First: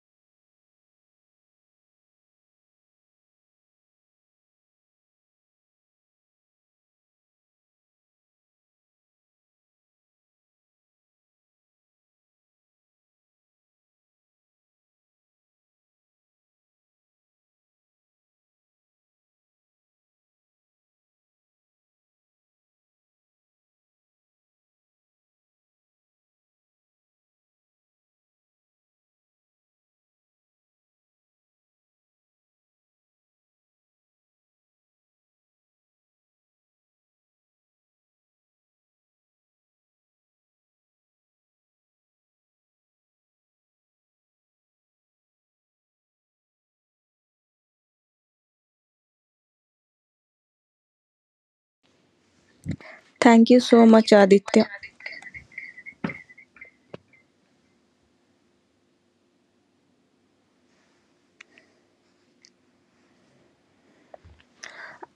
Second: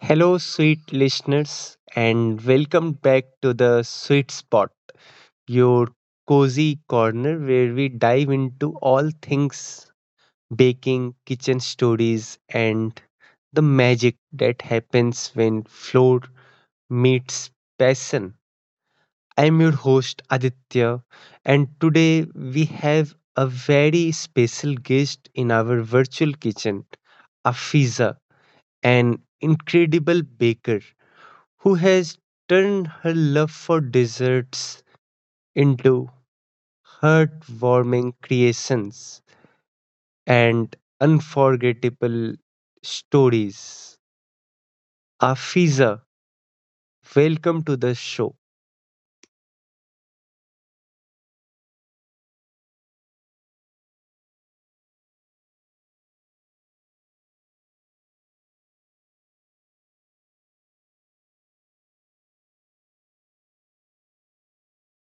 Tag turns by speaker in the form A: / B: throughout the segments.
A: Hello, sweet listeners, and welcome back to the Sweet Spot, your cozy corner where we dive into all things baking, kitchen stories, and the magic that happens when floor meets passion. I'm your host Aditya, and today we have a very special guest in our virtual kitchen, Afiza, an incredible baker who has turned her love for desserts into heartwarming creations and unforgettable stories. Afiza, welcome to the show.
B: Thank you so much, Aditya.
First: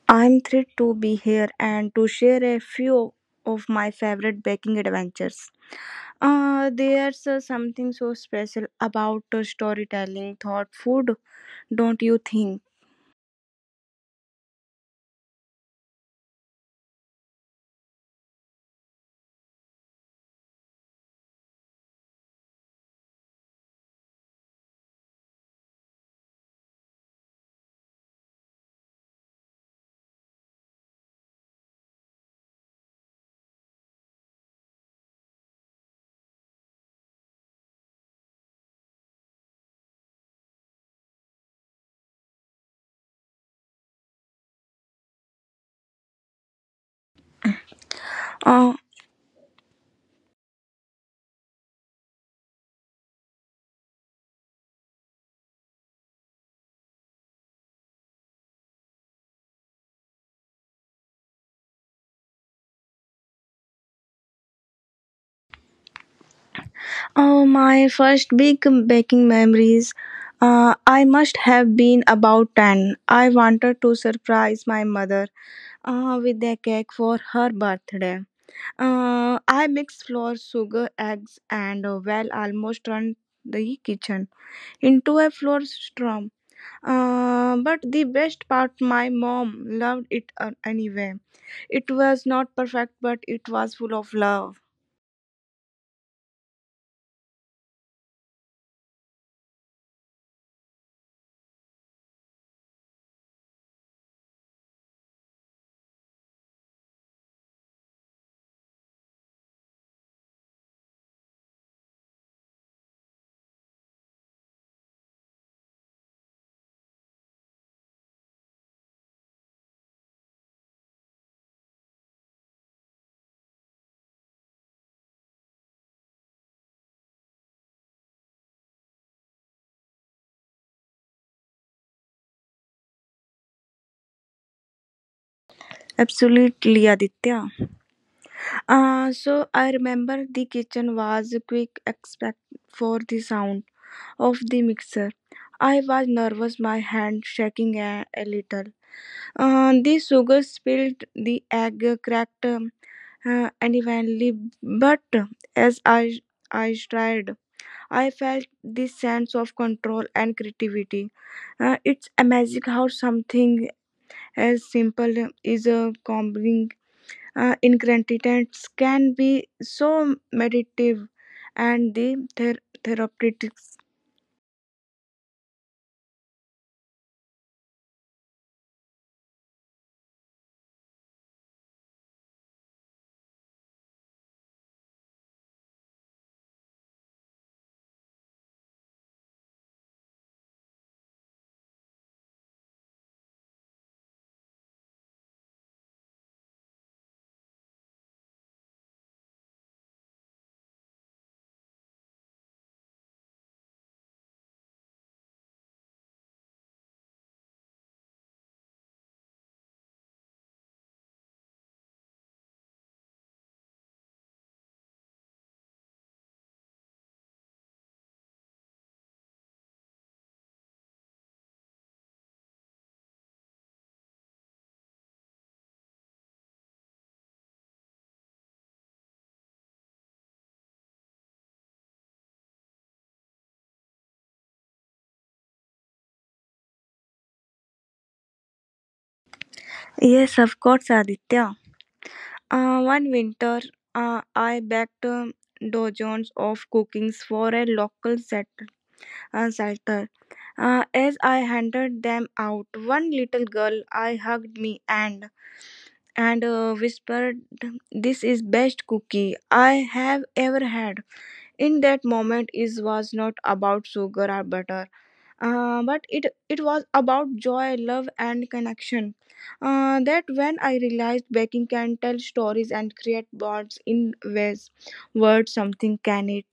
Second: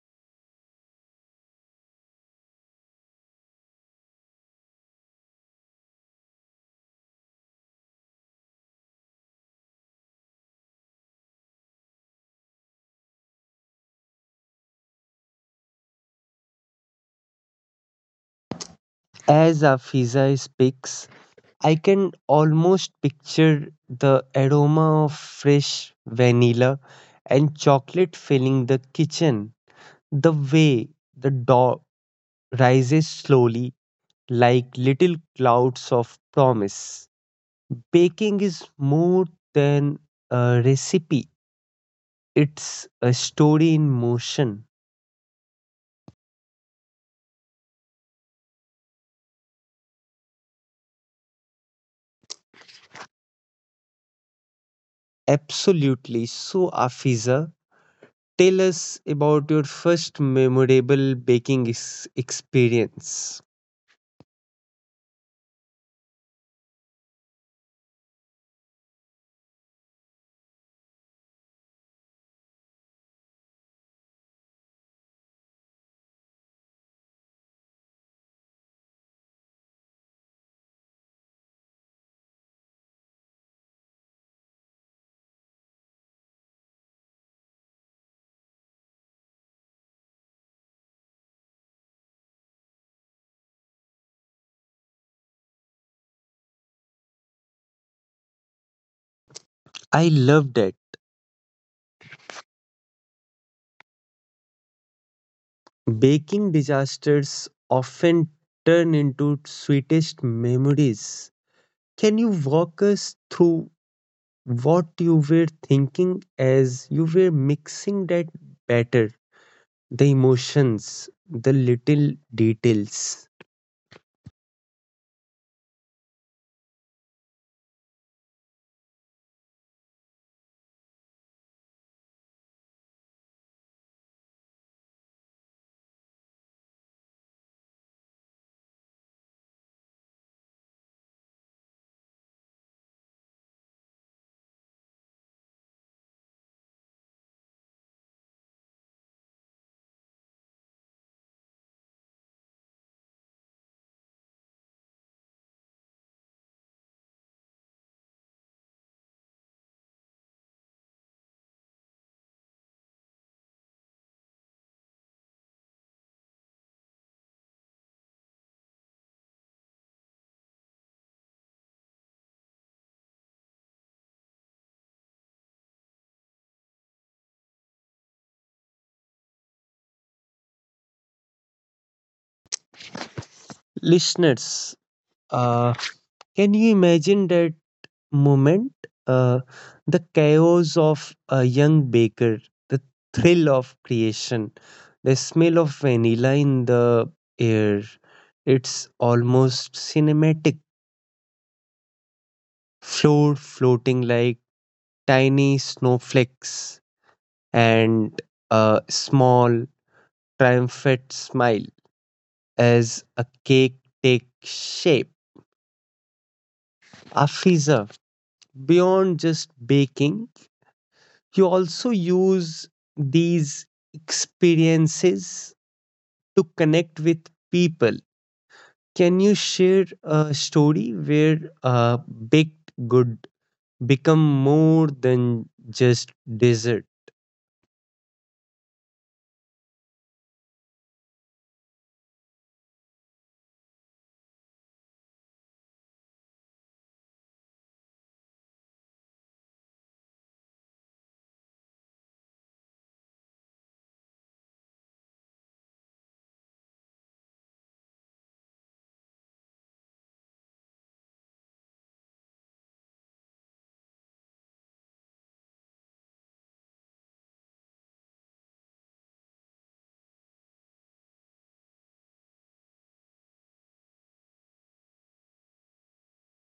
B: I'm thrilled to be here and to share a few of my favorite baking adventures. There's something so special about storytelling thought food, don't you think?
A: As Afiza speaks, I can almost picture the aroma of fresh vanilla and chocolate filling the kitchen, the way the dough rises slowly like little clouds of promise. Baking is more than a recipe, it's a story in motion.
B: Uh,
A: Absolutely. So, Afiza, tell us about your first memorable baking experience.
B: my first big baking memories. I must have been about 10. I wanted to surprise my mother with a cake for her birthday. I mix flour, sugar, eggs, and well, almost turn the kitchen into a flour storm. But the best part, my mom loved it anyway. It was not perfect, but it was full of love.
A: I loved it. Baking disasters often turn into sweetest memories. Can you walk us through what you were thinking as you were mixing that batter, the emotions, the little details?
B: Absolutely, Aditya. So I remember the kitchen was quick expect for the sound of the mixer. I was nervous, my hand shaking a little. The sugar spilled, the egg cracked, unevenly, but as I tried, I felt this sense of control and creativity. It's amazing how something as simple as a combining ingredients can be so meditative and the therapeutic.
A: Listeners, uh, can you imagine that moment? Uh, the chaos of a young baker, the thrill of creation, the smell of vanilla in the air. It's almost cinematic, floor floating like tiny snowflakes and a small, triumphant smile as a cake takes shape. Afiza, beyond just baking, you also use these experiences to connect with people. Can you share a story where a baked good become more than just dessert?
B: Yes, of course, Aditya. One winter, I baked dozens of cookies for a local shelter. As I handed them out, one little girl I hugged me and whispered, "This is best cookie I have ever had." In that moment, it was not about sugar or butter but it was about joy love and connection that when I realized baking can tell stories and create bonds in ways words something can it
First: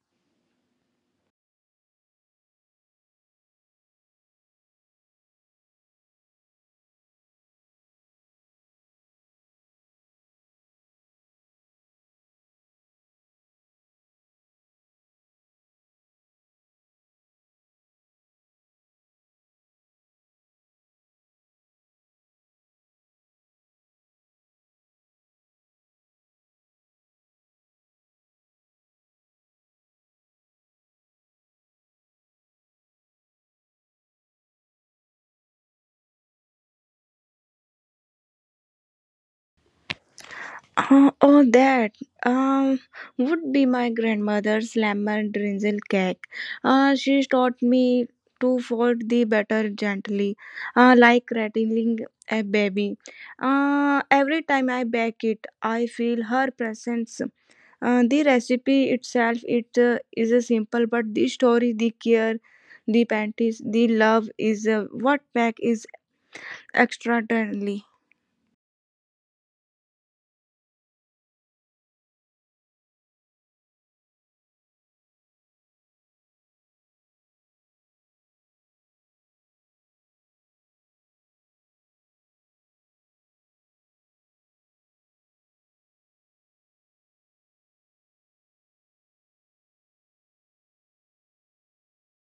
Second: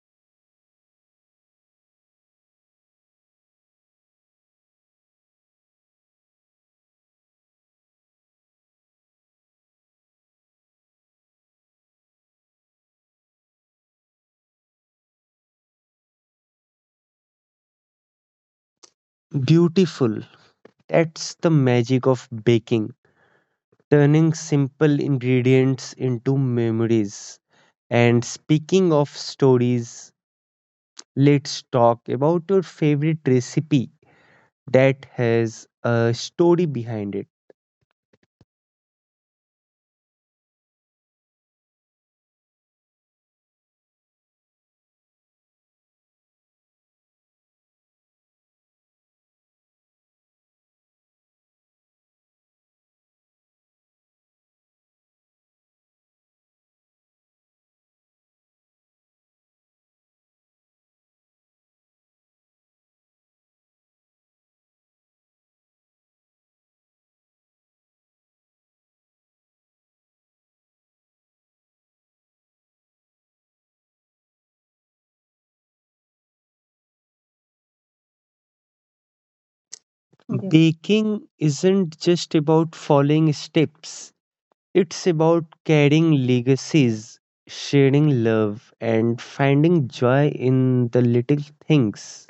A: Beautiful. That's the magic of baking, turning simple ingredients into memories. And speaking of stories, let's talk about your favorite recipe that has a story behind it.
B: uh, Oh, that um, would be my grandmother's lemon drizzle cake she taught me to fold the batter gently like rattling a baby every time I bake it I feel her presence. The recipe itself it is a simple, but the story, the care, the panties, the love is what back is extraordinarily.
A: Yeah. Baking isn't just about following steps, it's about carrying legacies, sharing love, and finding joy in the little things.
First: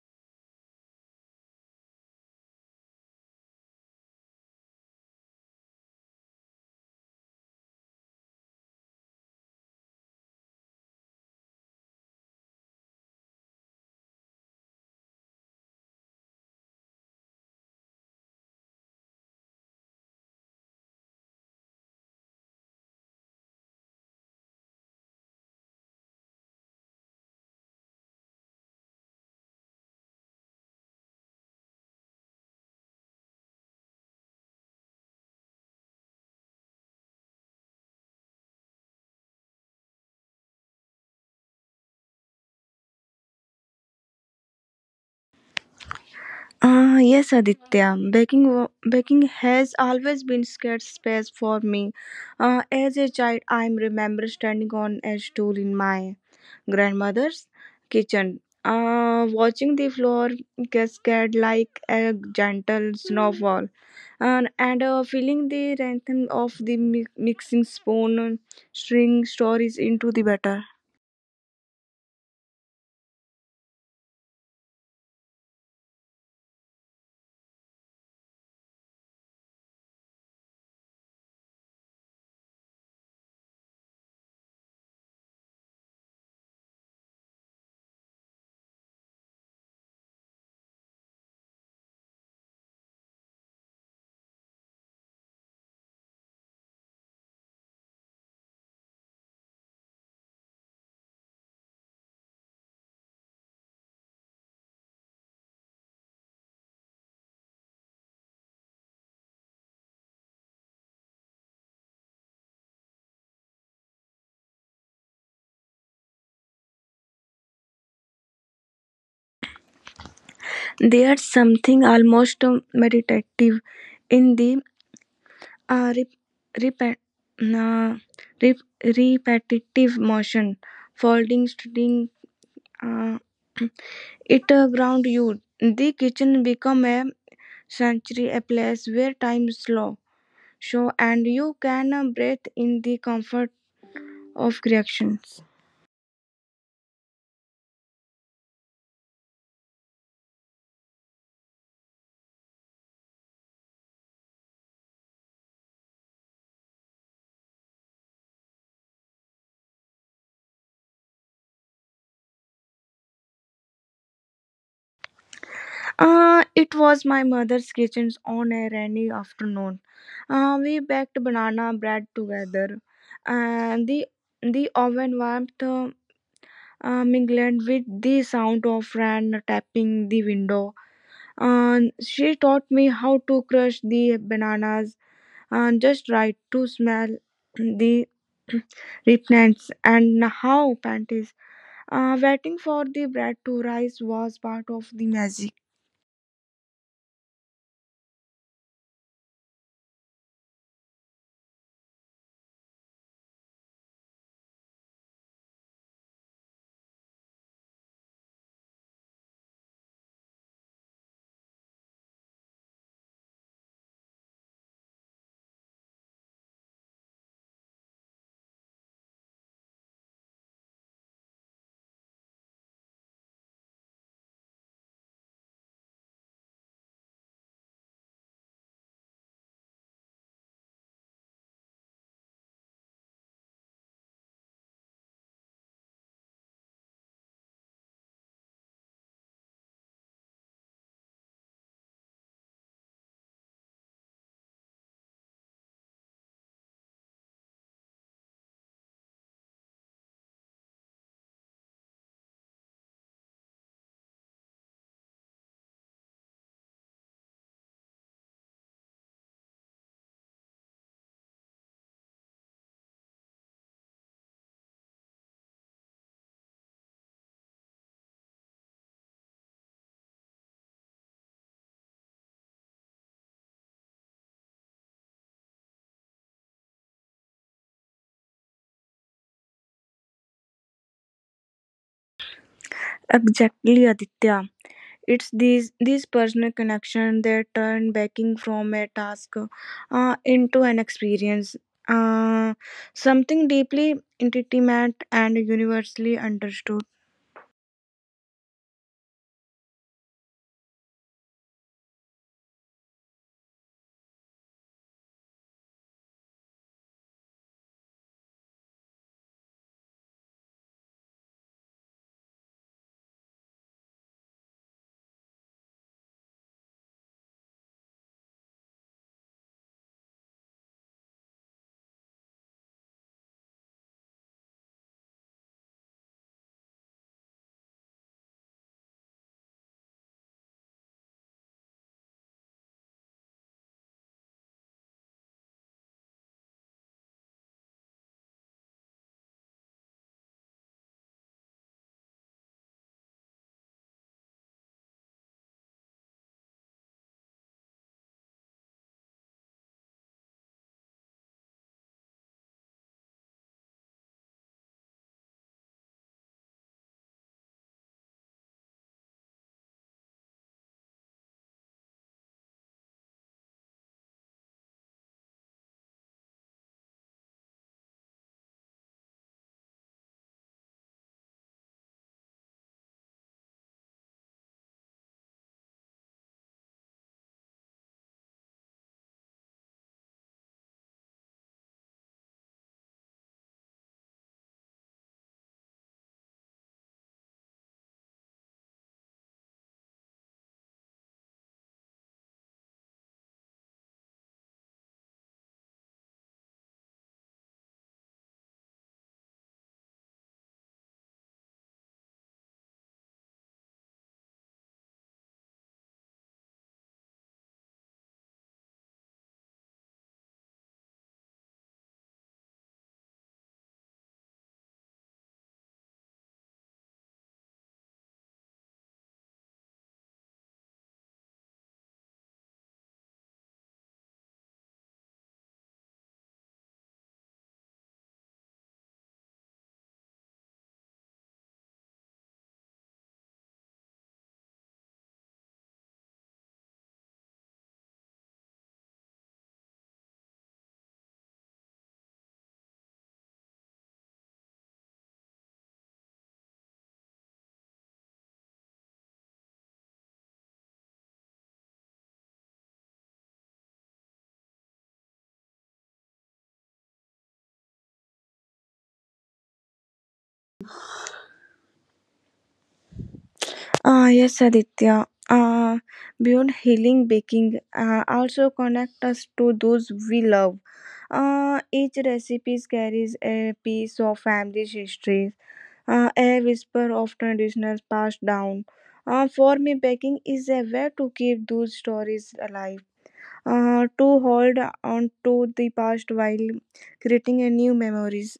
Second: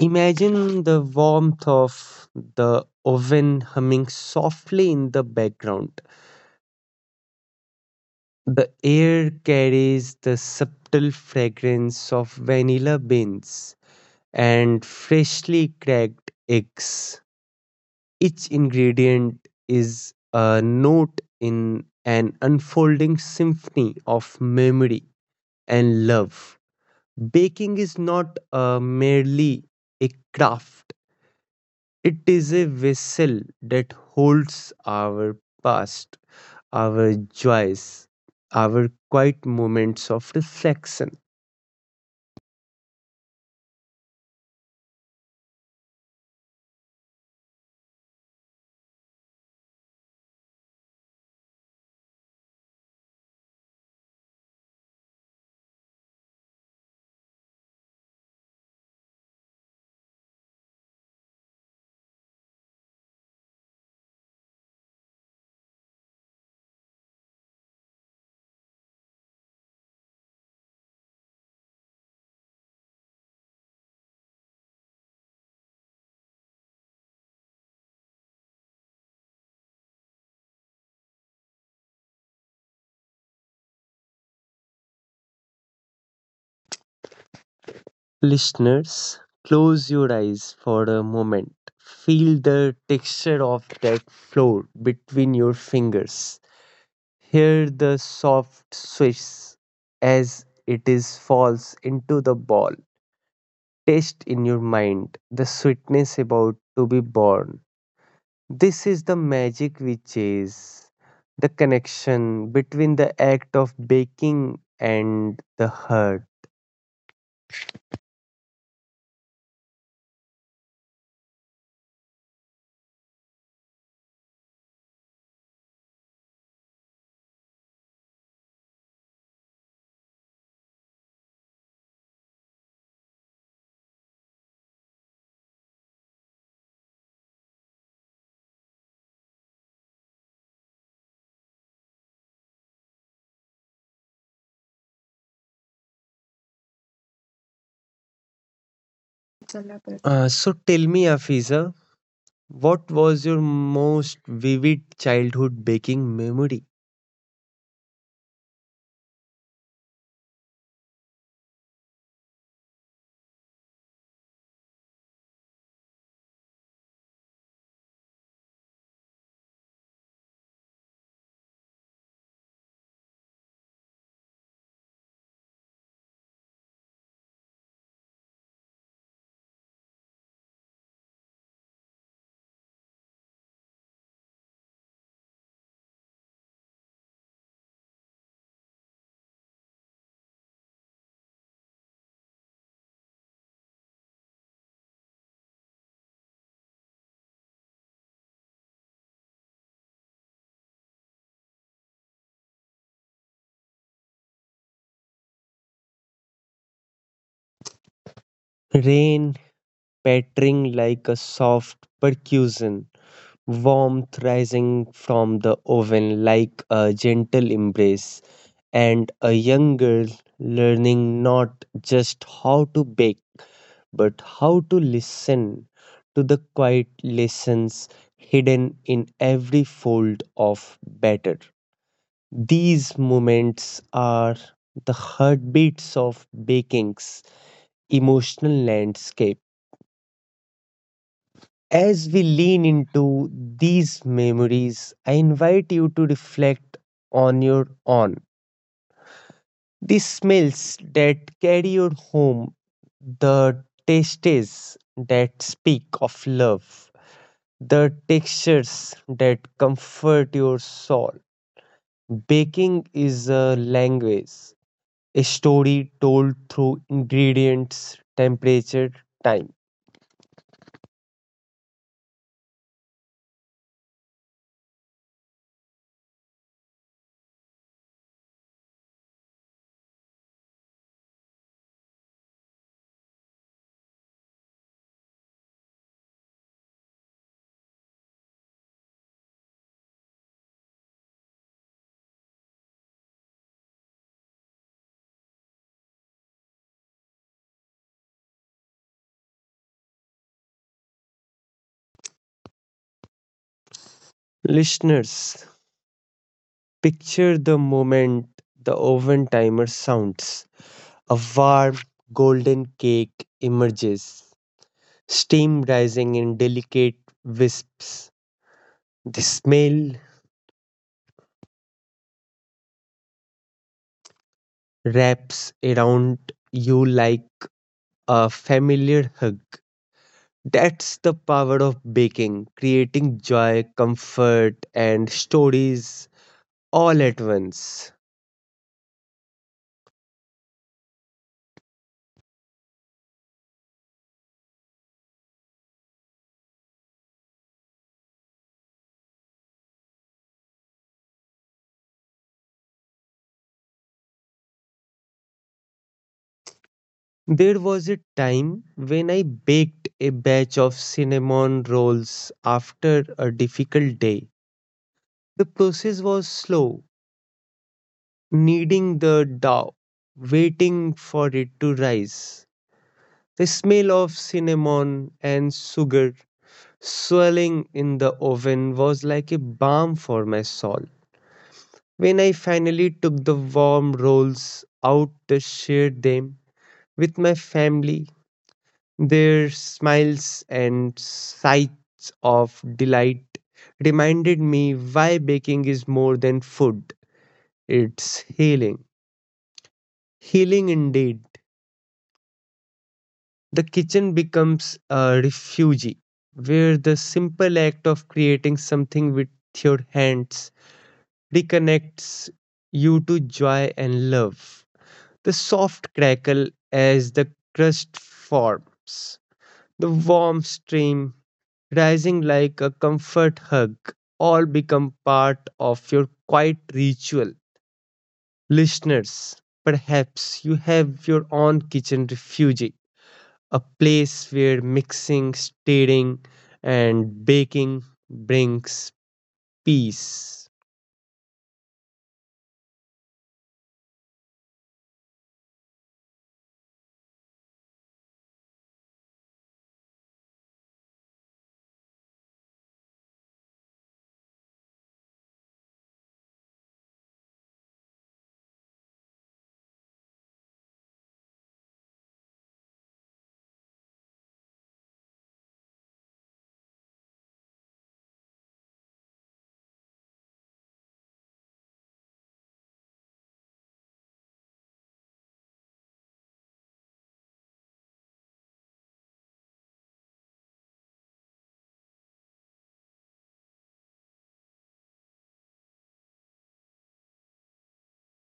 A: Imagine the warmth of the oven humming softly in the background. The air carries the subtle fragrance of vanilla beans and freshly cracked eggs. Each ingredient is a note in an unfolding symphony of memory and love. Baking is not merely a craft, it is a vessel that holds our past, our joys, our quiet moments of reflection.
B: Ah yes, Aditya. Baking has always been scared space for me. As a child, I remember standing on a stool in my grandmother's kitchen, watching the floor cascade like a gentle snowfall. And Filling the rhythm of the mixing spoon and string stories into the batter.
A: Listeners, close your eyes for a moment. Feel the texture of that floor between your fingers. Hear the soft swish as it is falls into the ball. Taste in your mind the sweetness about to be born. This is the magic we chase, the connection between the act of baking and the heart.
B: There's something almost meditative in the uh, rep- repe- uh, repetitive motion folding string uh, it ground you the kitchen become a sanctuary a place where time slow so and you can breathe in the comfort of creations.
A: So tell me, Afiza, what was your most vivid childhood baking memory?
B: It was my mother's kitchen on a rainy afternoon. We baked banana bread together, and the oven warmth mingled with the sound of rain tapping the window. She taught me how to crush the bananas just right to smell the ripeness and how panties. Waiting for the bread to rise was part of the magic.
A: Rain pattering like a soft percussion, warmth rising from the oven like a gentle embrace, and a young girl learning not just how to bake but how to listen to the quiet lessons hidden in every fold of batter. These moments are the heartbeats of baking's emotional landscape. As we lean into these memories, I invite you to reflect on your own. The smells that carry you home, the tastes that speak of love, the textures that comfort your soul. Baking is a language, a story told through ingredients, temperature, time.
B: Exactly, Aditya. It's these personal connection that turn backing from a task into an experience, uh, something deeply intimate and universally understood.
A: Listeners, picture the moment the oven timer sounds. A warm golden cake emerges, steam rising in delicate wisps. The smell wraps around you like a familiar hug. That's the power of baking, creating joy, comfort, and stories all at once. There was a time when I baked a batch of cinnamon rolls after a difficult day. The process was slow, kneading the dough, waiting for it to rise. The smell of cinnamon and sugar swirling in the oven was like a balm for my soul. When I finally took the warm rolls out to share them with my family, their smiles and sights of delight reminded me why baking is more than food, it's healing. Healing indeed. The kitchen becomes a refuge where the simple act of creating something with your hands reconnects you to joy and love. The soft crackle as the crust forms, the warm stream rising like a comfort hug, all become part of your quiet ritual. Listeners, perhaps you have your own kitchen refuge, a place where mixing, stirring, and baking brings peace.
B: Ah, yes, Aditya. Beyond healing, baking also connect us to those we love. Each recipe carries a piece of family's history, a whisper of traditions passed down. For me, baking is a way to keep those stories alive, to hold on to the past while creating a new memories.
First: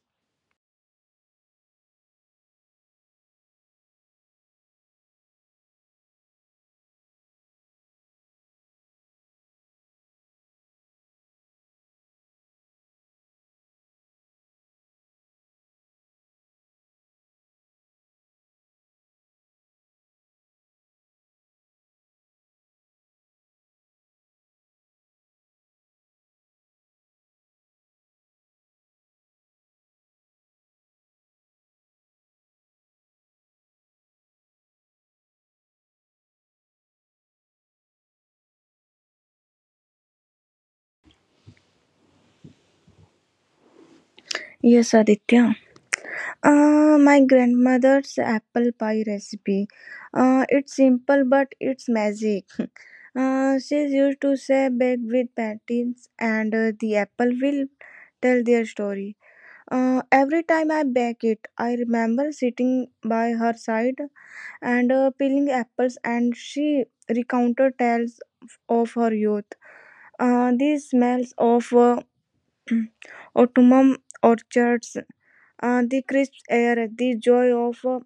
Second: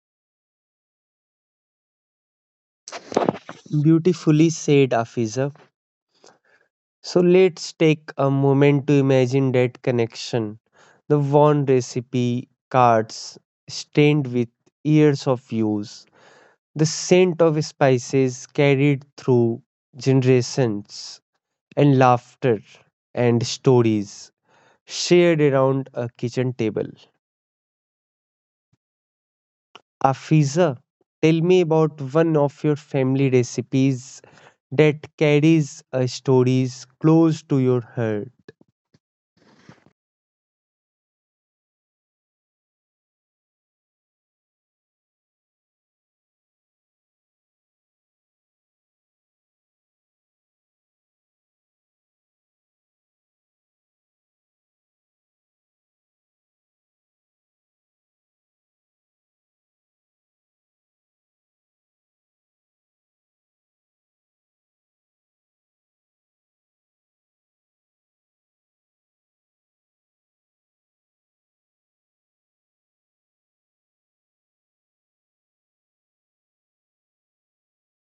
A: Beautifully said, Afiza. So let's take a moment to imagine that connection. The worn recipe cards stained with years of use, the scent of spices carried through generations, and laughter and stories shared around a kitchen table. Afiza, tell me about one of your family recipes that carries stories close to your heart.
B: Yes, Aditya. My grandmother's apple pie recipe. It's simple but it's magic. She used to say bake with patties and the apple will tell their story. Every time I bake it, I remember sitting by her side and peeling apples, and she recounted tales of her youth. The smells of autumn orchards, the crisp air, the joy of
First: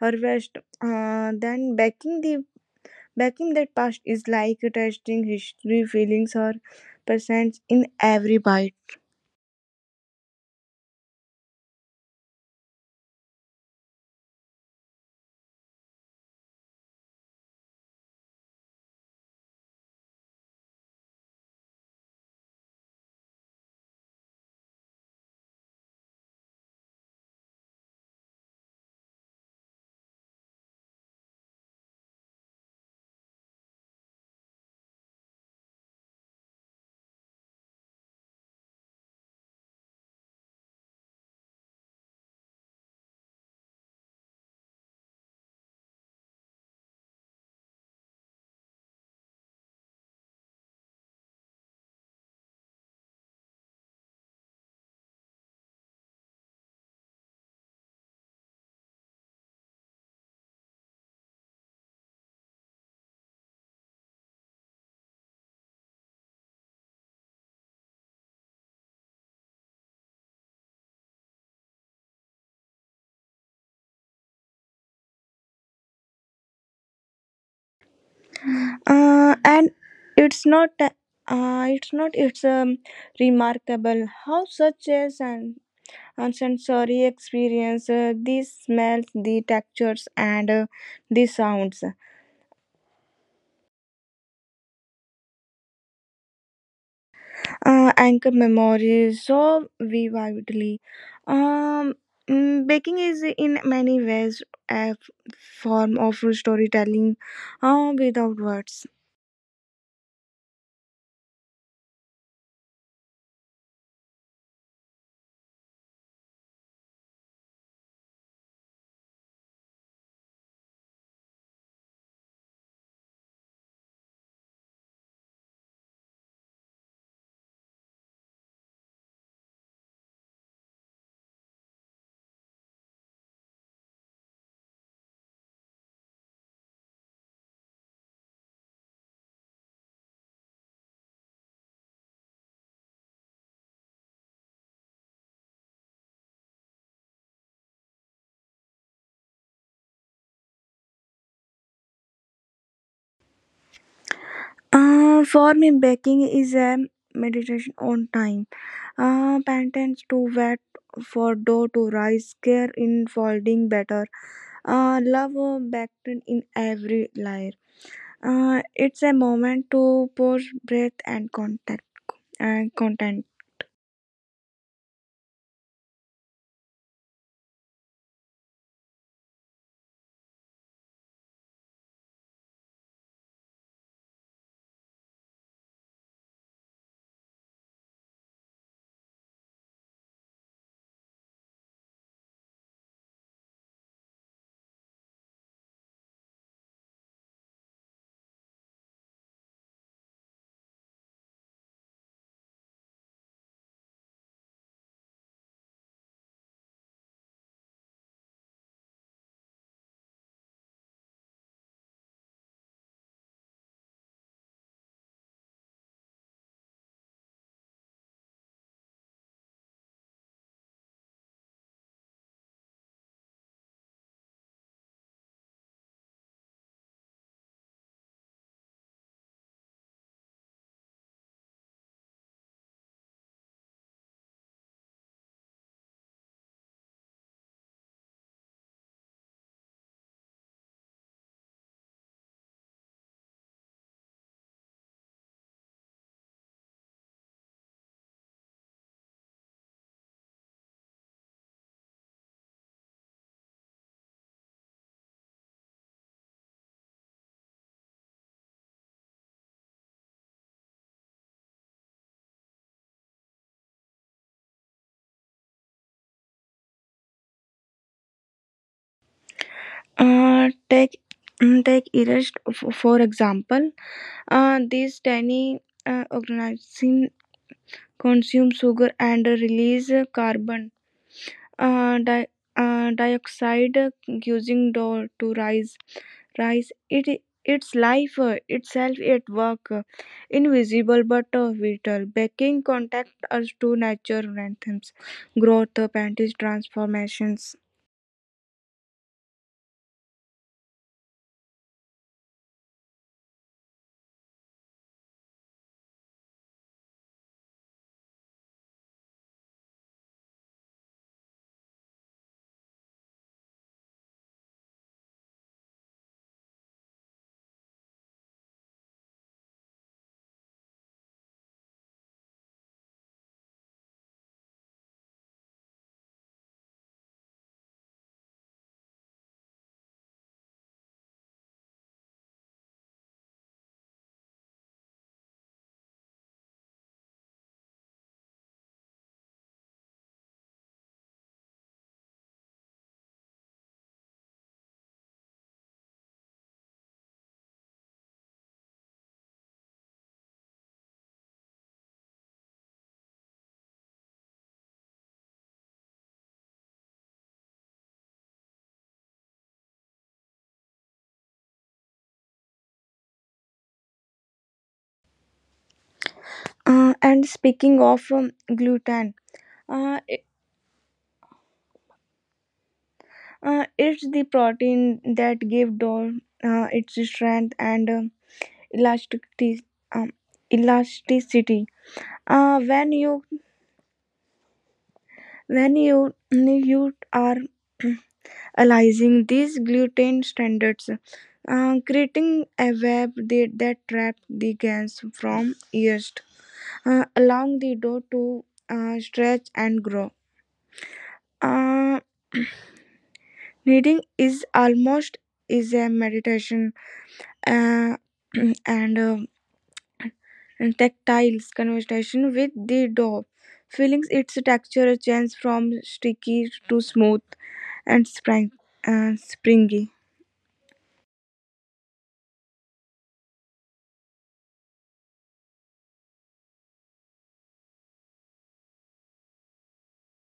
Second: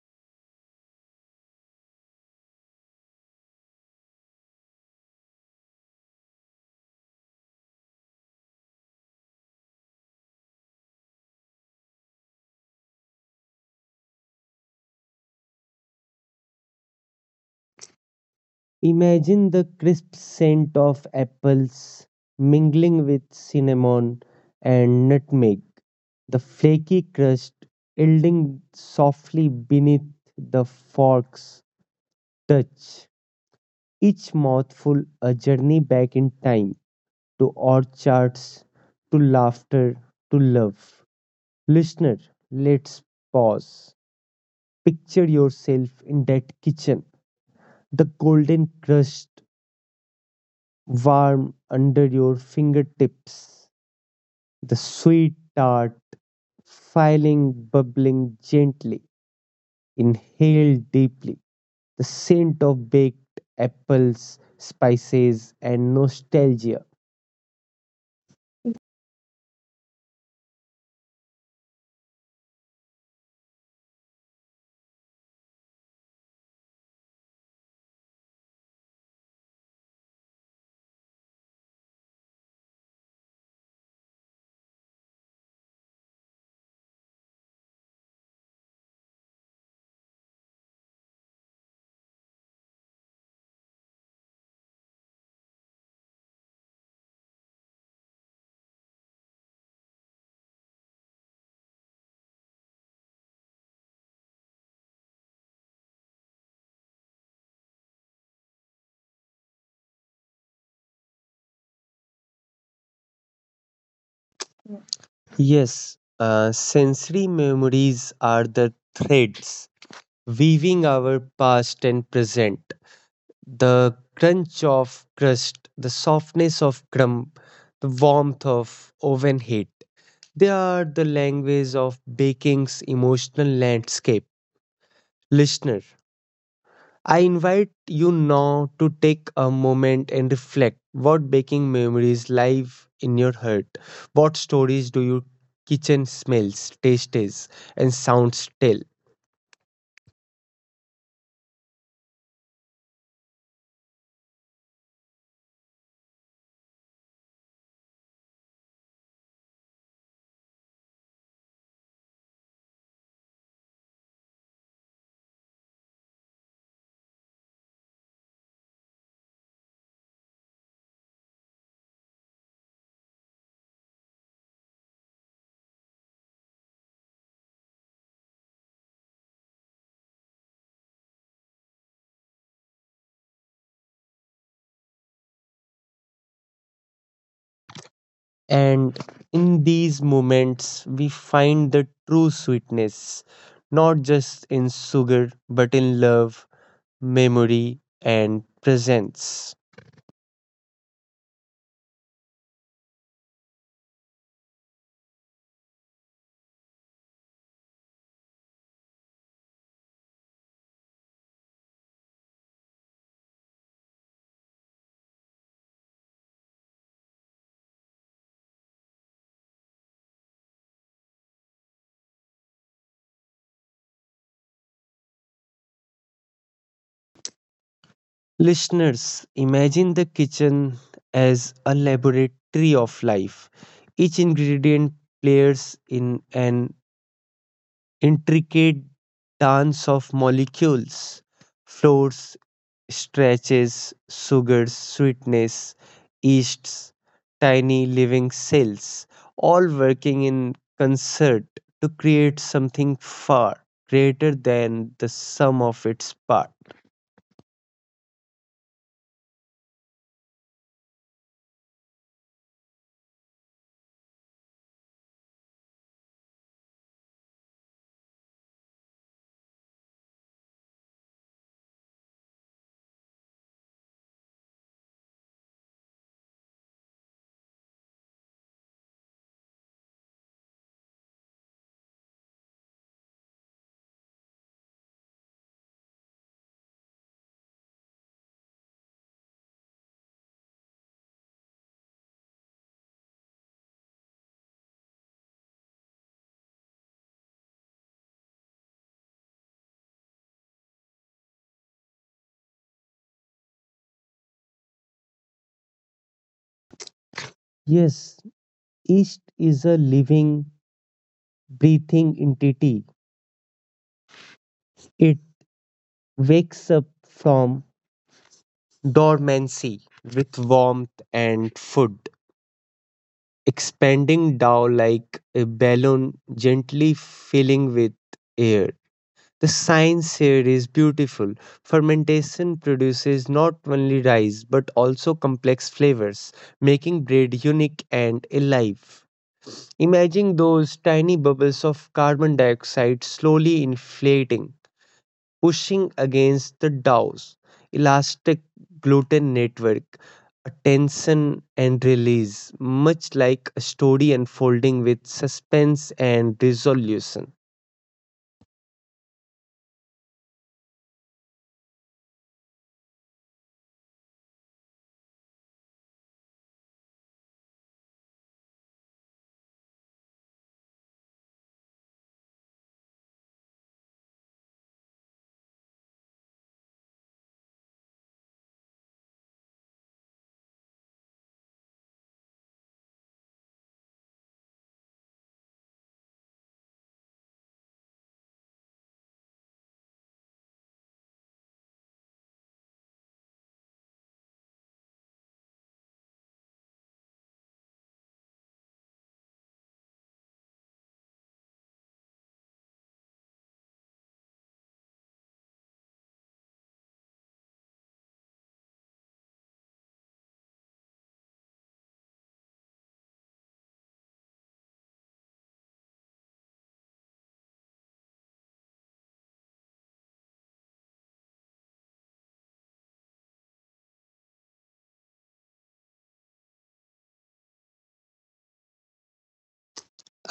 B: harvest. Then baking the baking that past is like tasting history, feelings her presence in every bite.
A: Imagine the crisp scent of apples mingling with cinnamon and nutmeg, the flaky crust yielding softly beneath the fork's touch. Each mouthful a journey back in time to orchards, to laughter, to love. Listener, let's pause. Picture yourself in that kitchen, the golden crust warm under your fingertips, the sweet tart filing, bubbling gently. Inhale deeply. The scent of baked apples, spices, and nostalgia.
B: And it's not it's Remarkable how such as an sensory experience the smells the textures and the sounds anchor memories so vividly. um Baking is in many ways a form of storytelling without words.
A: Yes, sensory memories are the threads weaving our past and present. The crunch of crust, the softness of crumb, the warmth of oven heat. They are the language of baking's emotional landscape. Listener, I invite you now to take a moment and reflect what baking memories live in your heart. What stories do your kitchen smells, tastes, and sounds tell?
B: For me baking is a meditation on time. Patterns too wet for dough to rise, care in folding batter, love baked in every layer. It's a moment to pause, breath, and contact and content.
A: And in these moments, we find the true sweetness, not just in sugar, but in love, memory, and presence. Listeners, imagine the kitchen as a laboratory of life. Each ingredient plays in an intricate dance of molecules, floors, stretches, sugars, sweetness, yeasts, tiny living cells, all working in concert to create something far greater than the sum of its parts.
B: Uh, take Take erased for example. These tiny organisms consume sugar and release carbon uh, di- dioxide, using dough to rise. It's life itself at work, invisible but vital. Baking contact us to nature anthems, growth, panties, transformations.
A: Yes, yeast is a living, breathing entity. It wakes up from dormancy with warmth and food, expanding down like a balloon, gently filling with air. The science here is beautiful. Fermentation produces not only rice but also complex flavors, making bread unique and alive. Imagine those tiny bubbles of carbon dioxide slowly inflating, pushing against the dough's elastic gluten network, a tension and release, much like a story unfolding with suspense and resolution.
B: And speaking of gluten, uh, it, it's the protein that give dough its strength and elasticity. Um, elasticity. When you are aligning these gluten standards, creating a web that traps the gains from yeast, allowing the dough to stretch and grow. Uh, Kneading is almost is a meditation uh, and uh, and tactiles conversation with the dough, feeling its texture change from sticky to smooth and springy.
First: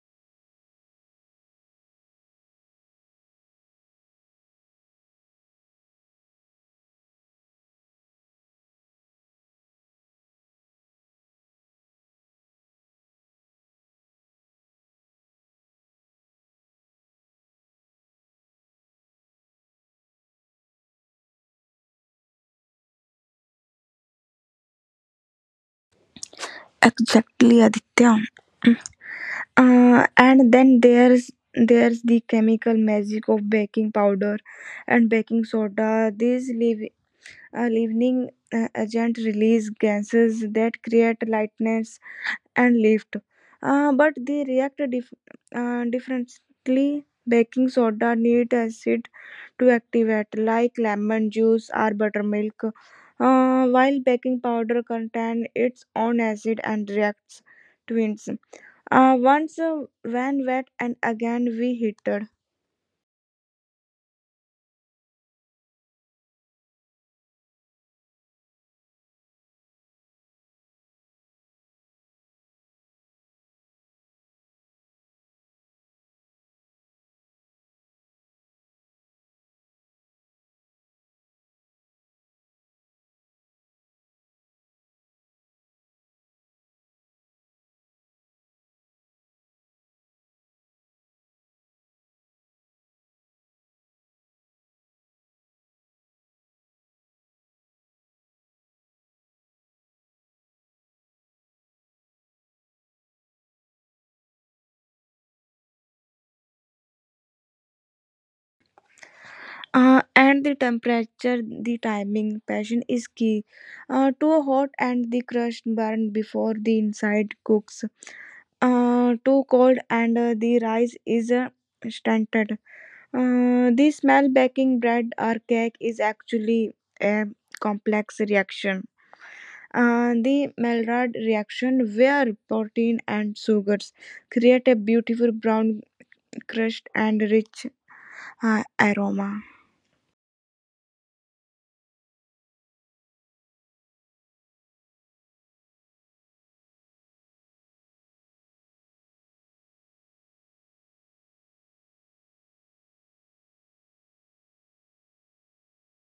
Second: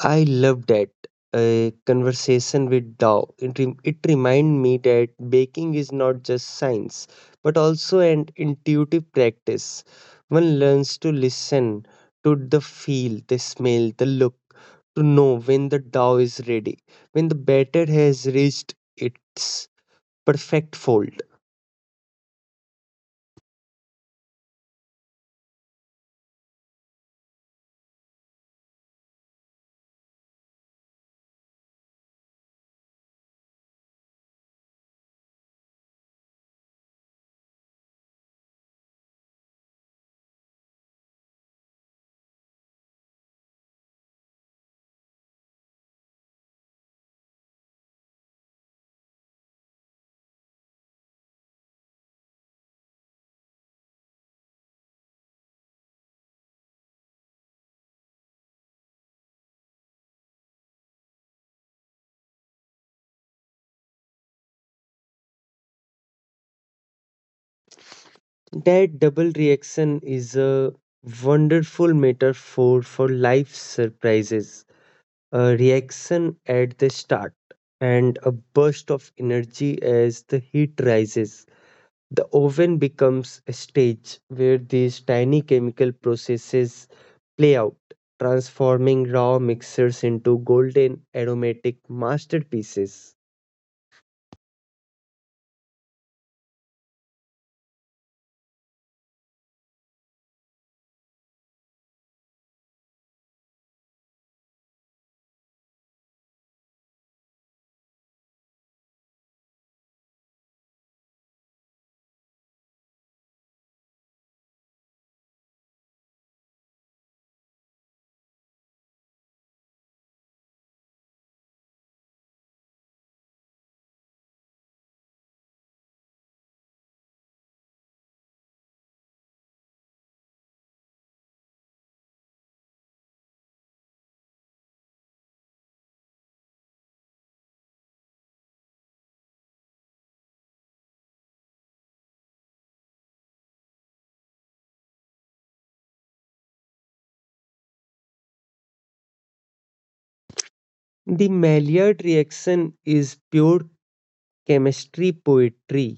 A: I love that conversation with Dao. It reminded me that baking is not just science, but also an intuitive practice. One learns to listen to the feel, the smell, the look, to know when the dough is ready, when the batter has reached its perfect fold.
B: Exactly, Aditya. Mm. And then there's the chemical magic of baking powder and baking soda. These leavening agent release gases that create lightness and lift, but they react differently. Baking soda needs acid to activate, like lemon juice or buttermilk, while baking powder contains its own acid and reacts twins. Once when wet and again we heated.
A: That double reaction is a wonderful metaphor for life's surprises, a reaction at the start, and a burst of energy as the heat rises. The oven becomes a stage where these tiny chemical processes play out, transforming raw mixtures into golden aromatic masterpieces.
B: And the temperature, the timing, passion is key. Too hot and the crust burn before the inside cooks. Too cold and the rice is stunted. The smell baking bread or cake is actually a complex reaction. The Maillard reaction, where protein and sugars create a beautiful brown crust and rich aroma.
A: The Maillard reaction is pure chemistry poetry,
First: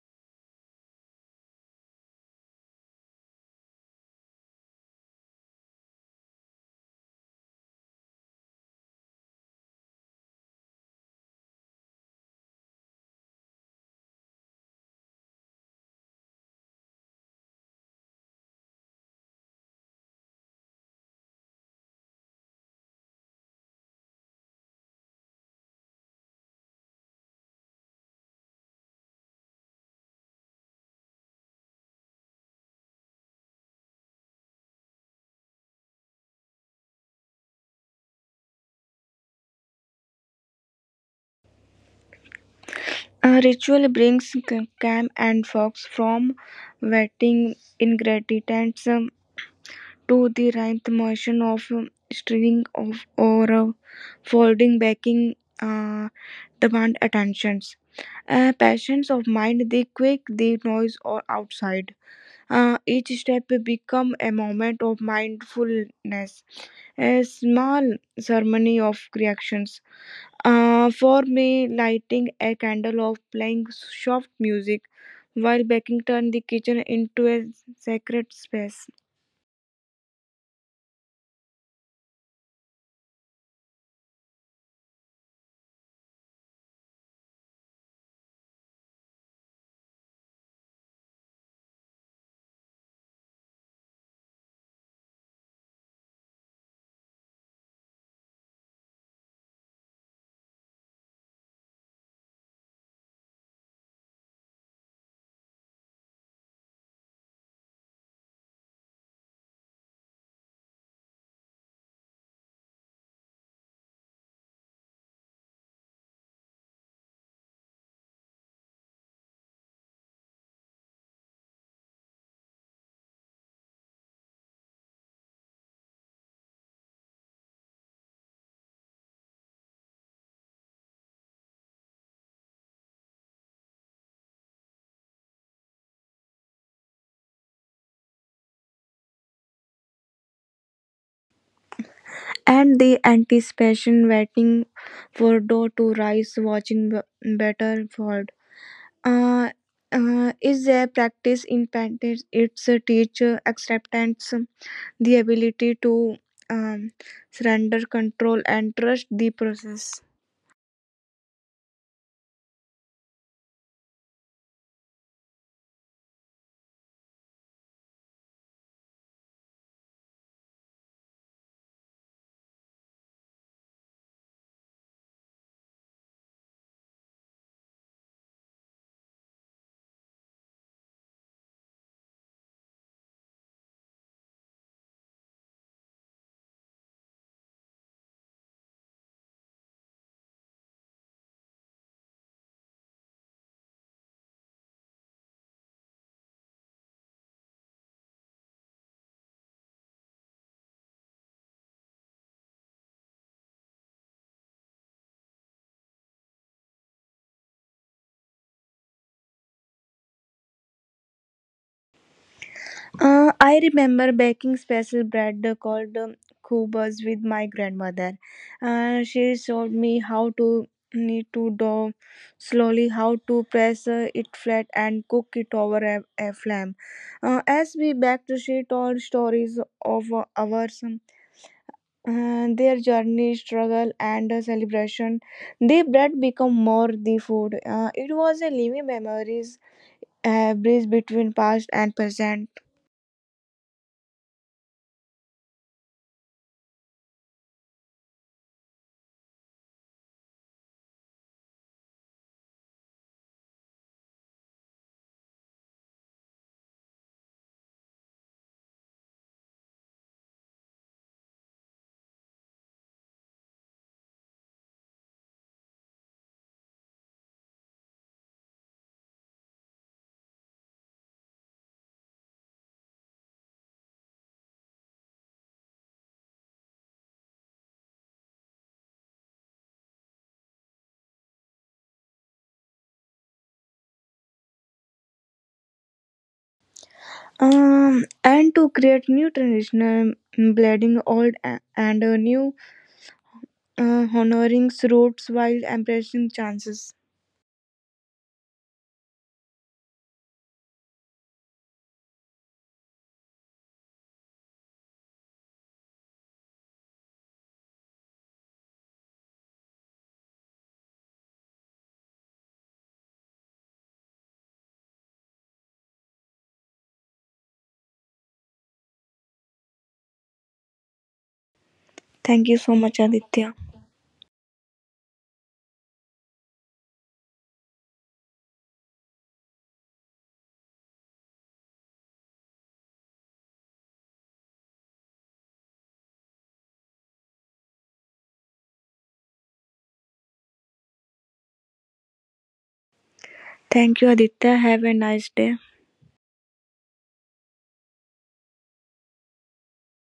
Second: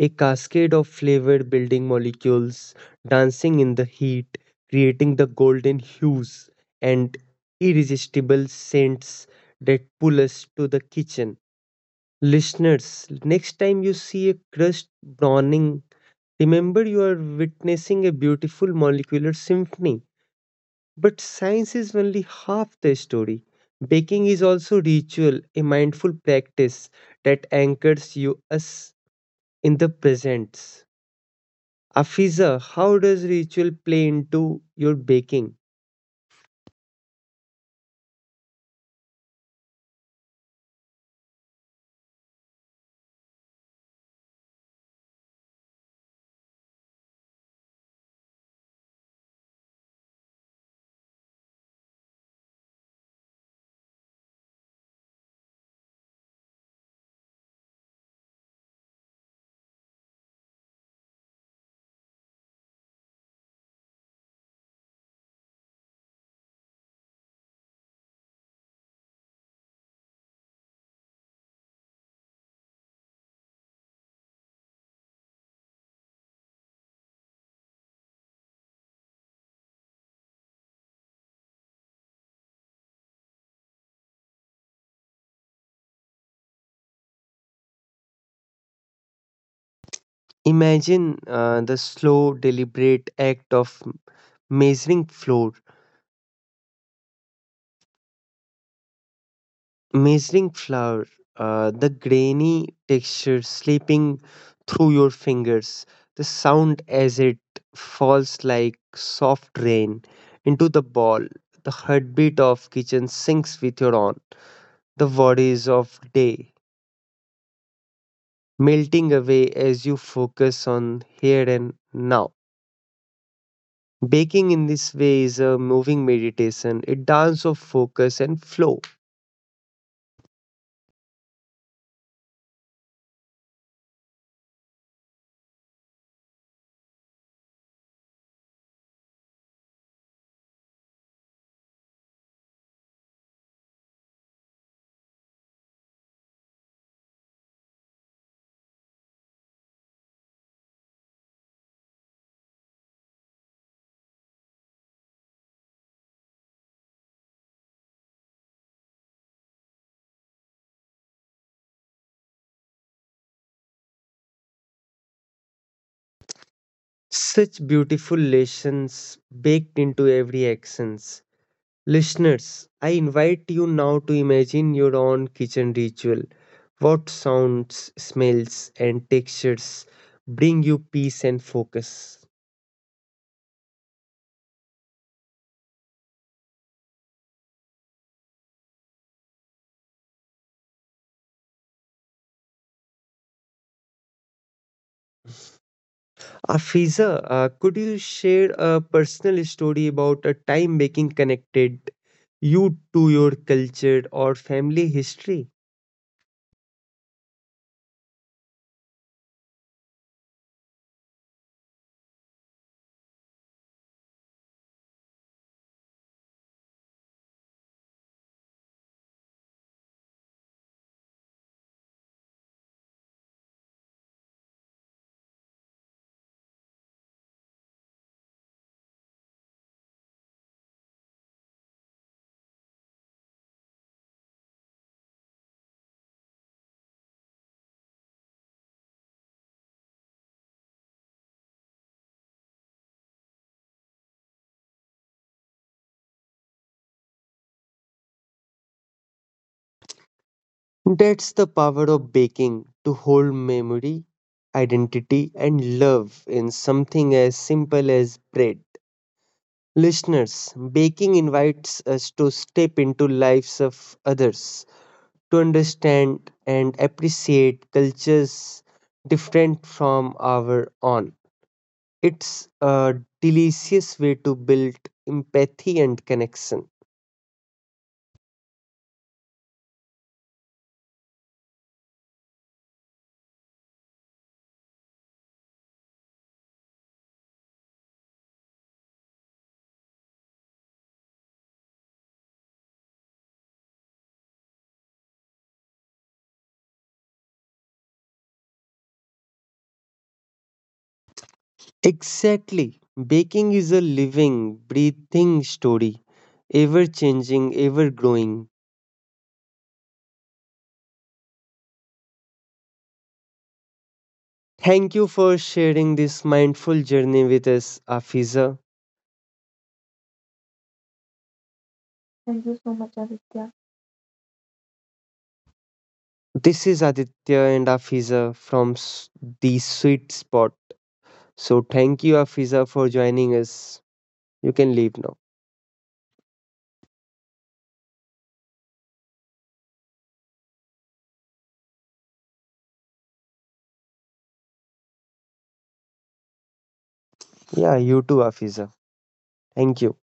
A: a cascade of flavored building molecules dancing in the heat, creating the golden hues and irresistible scents that pull us to the kitchen. Listeners, next time you see a crust browning, remember you are witnessing a beautiful molecular symphony. But science is only half the story. Baking is also ritual, a mindful practice that anchors you us in the present. Afiza, how does ritual play into your baking?
B: A ritual brings Cam and Fox from wetting ingredients to the ninth motion of stringing of or folding baking uh, demand attention. Passions of mind, they quick the noise or outside. Each step become a moment of mindfulness, a small ceremony of creations. For me, lighting a candle or playing soft music while baking turn the kitchen into a sacred space.
A: Imagine the slow, deliberate act of measuring flour, measuring flour, the grainy texture slipping through your fingers, the sound as it falls like soft rain into the bowl, the heartbeat of kitchen sinks with your own, the worries of day melting away as you focus on here and now. Baking in this way is a moving meditation, a dance of focus and flow.
B: And the anticipation waiting for dough to rise, watching batter fall. Uh, is a practice impacted its teacher acceptance, the ability to um, surrender control and trust the process.
A: Such beautiful lessons baked into every action. Listeners, I invite you now to imagine your own kitchen ritual. What sounds, smells, and textures bring you peace and focus? Afiza, could you share a personal story about a time making connected you to your culture or family history?
B: I remember baking special bread called kubas with my grandmother. She showed me how to knead to dough slowly, how to press it flat, and cook it over a flame. As we baked, she told stories of our. Their journey, struggle, and celebration. The bread become more the food. It was a living memories, a bridge between past and present.
A: That's the power of baking to hold memory, identity, and love in something as simple as bread. Listeners, baking invites us to step into lives of others, to understand and appreciate cultures different from our own. It's a delicious way to build empathy and connection.
B: And to create new traditional blending old and new, honoring roots while embracing chances.
A: Exactly. Baking is a living, breathing story, ever changing, ever growing. Thank you for sharing this mindful journey with us, Afiza. Thank
B: Thank
A: you
B: you
A: so
B: so
A: much,
B: much,
A: Aditya.
B: Aditya.
A: This is Aditya and Afiza from the Sweet Spot. So, thank you, Afiza, for joining us. You can leave now.
B: Thank you, Aditya. Have a nice day.
A: Yeah, you too, Afiza. Thank you.